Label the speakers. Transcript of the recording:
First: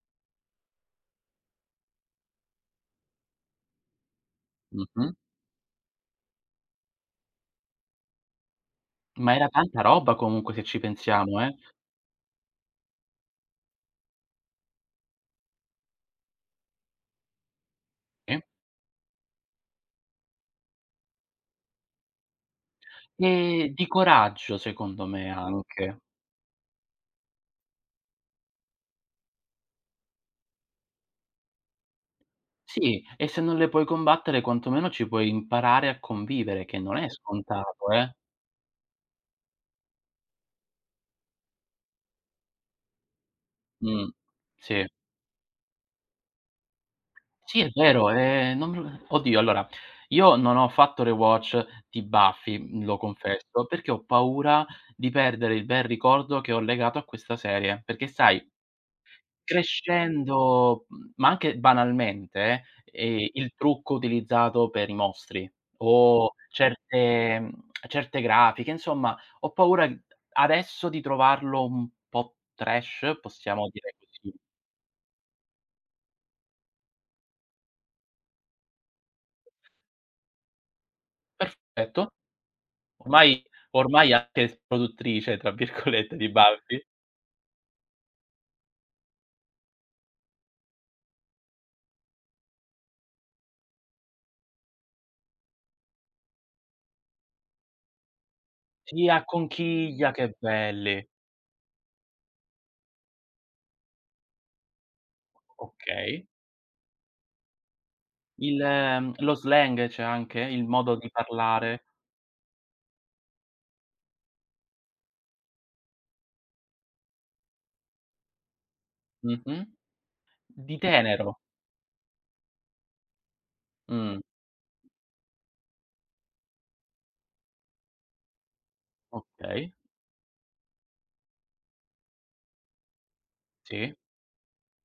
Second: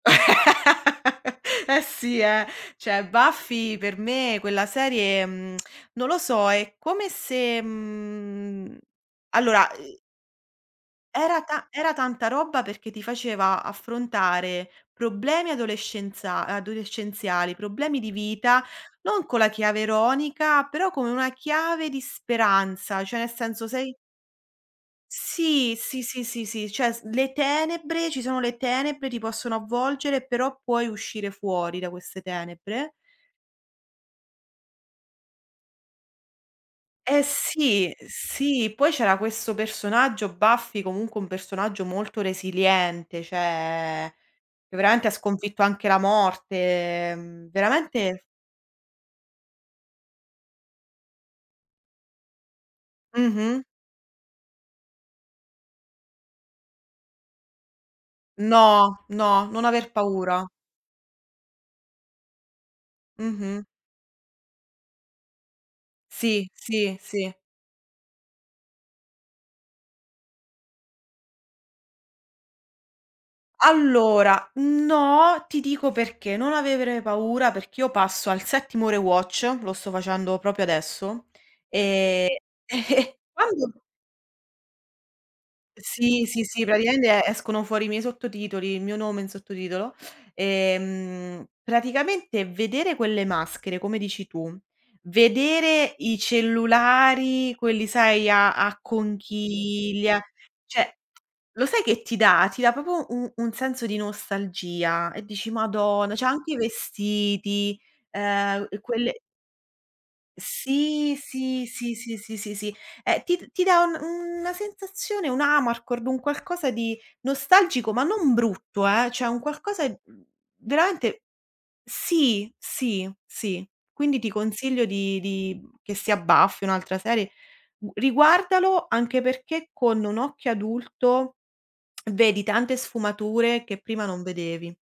Speaker 1: Eh sì, eh. Cioè Buffy per me quella
Speaker 2: Mh-mh.
Speaker 1: serie, mhmm, non lo so, è come se mhmm, mhmm
Speaker 2: Ma era
Speaker 1: allora,
Speaker 2: tanta
Speaker 1: uhm
Speaker 2: roba comunque se ci pensiamo
Speaker 1: Era
Speaker 2: eh.
Speaker 1: ta era tanta roba, perché ti faceva affrontare problemi adolescenza adolescenziali, problemi di
Speaker 2: Si.
Speaker 1: vita, non con la chiave ironica, però con una chiave di speranza. Cioè ne senso
Speaker 2: Ehm, di
Speaker 1: sei
Speaker 2: coraggio secondo me
Speaker 1: Sì,
Speaker 2: anche.
Speaker 1: sì, sì, sì, sì. Cioè s le tenebre ci sono le tenebre, ti possono avvolgere, però puoi uscire fuori da queste tenebre.
Speaker 2: Sì, e se non le puoi combattere, quantomeno ci puoi imparare a convivere che non è
Speaker 1: Eh
Speaker 2: scontato
Speaker 1: sì,
Speaker 2: eh!
Speaker 1: sì. Poi c'era questo personaggio, Buffy, comunque un personaggio molto resiliente,
Speaker 2: Mh,
Speaker 1: cioè che
Speaker 2: sì.
Speaker 1: veramente ha sconfitto anche la morte, ehm,
Speaker 2: Sì, è vero,
Speaker 1: veramente
Speaker 2: ehm, non me lo oddio, allora io non ho fatto rewatch di Buffy, lo
Speaker 1: Mh-mh.
Speaker 2: confesso, perché ho paura di perdere il bel ricordo che ho legato a questa serie, perché sai,
Speaker 1: No, no, non aver paura.
Speaker 2: crescendo mhmm, ma anche banalmente, eh, il
Speaker 1: Mh-mh.
Speaker 2: trucco utilizzato per i mostri, o
Speaker 1: Sì, sì, sì.
Speaker 2: certe certe grafiche, insomma ho paura, uhm, adesso di trovarlo un po' trash, possiamo dire così.
Speaker 1: Allora, no, ti dico perché non avere paura, perché io passo al settimo rewatch, lo sto facendo proprio adesso,
Speaker 2: Perfetto.
Speaker 1: ehm,
Speaker 2: Ormai
Speaker 1: quando
Speaker 2: ormai anche s "produttrice", tra virgolette,
Speaker 1: Sì,
Speaker 2: di
Speaker 1: sì, sì,
Speaker 2: Buffy.
Speaker 1: praticamente escono fuori i miei sottotitoli, il mio nome in sottotitolo. Ehm, praticamente vedere quelle maschere, come dici tu, vedere i cellulari, quelli sai, a a
Speaker 2: Sì, a conchiglia,
Speaker 1: conchiglia.
Speaker 2: che
Speaker 1: Cioè,
Speaker 2: belli!
Speaker 1: lo sai che ti dà? Ti dà proprio u un senso di nostalgia e dici: "Madonna!" Cioè
Speaker 2: Okay.
Speaker 1: anche i vestiti,
Speaker 2: Il
Speaker 1: ehm, u e quelle
Speaker 2: lo slang c'è anche, il modo di
Speaker 1: Sì, sì,
Speaker 2: parlare.
Speaker 1: sì, sì, sì, sì, sì. Ehm, ti d ti dà un una sensazione, un amarcord, un qualcosa di nostalgico, ma non brutto, eh, cioè un
Speaker 2: Mh-mh.
Speaker 1: qualcosa, uhm,
Speaker 2: Di
Speaker 1: veramente
Speaker 2: tenero.
Speaker 1: sì, sì, sì. Quindi
Speaker 2: Mh.
Speaker 1: ti consiglio di di che sia Buffy o un'altra serie u riguardalo anche perché
Speaker 2: Okay.
Speaker 1: con un occhio adulto, vedi tante sfumature che
Speaker 2: Sì.
Speaker 1: prima non vedevi.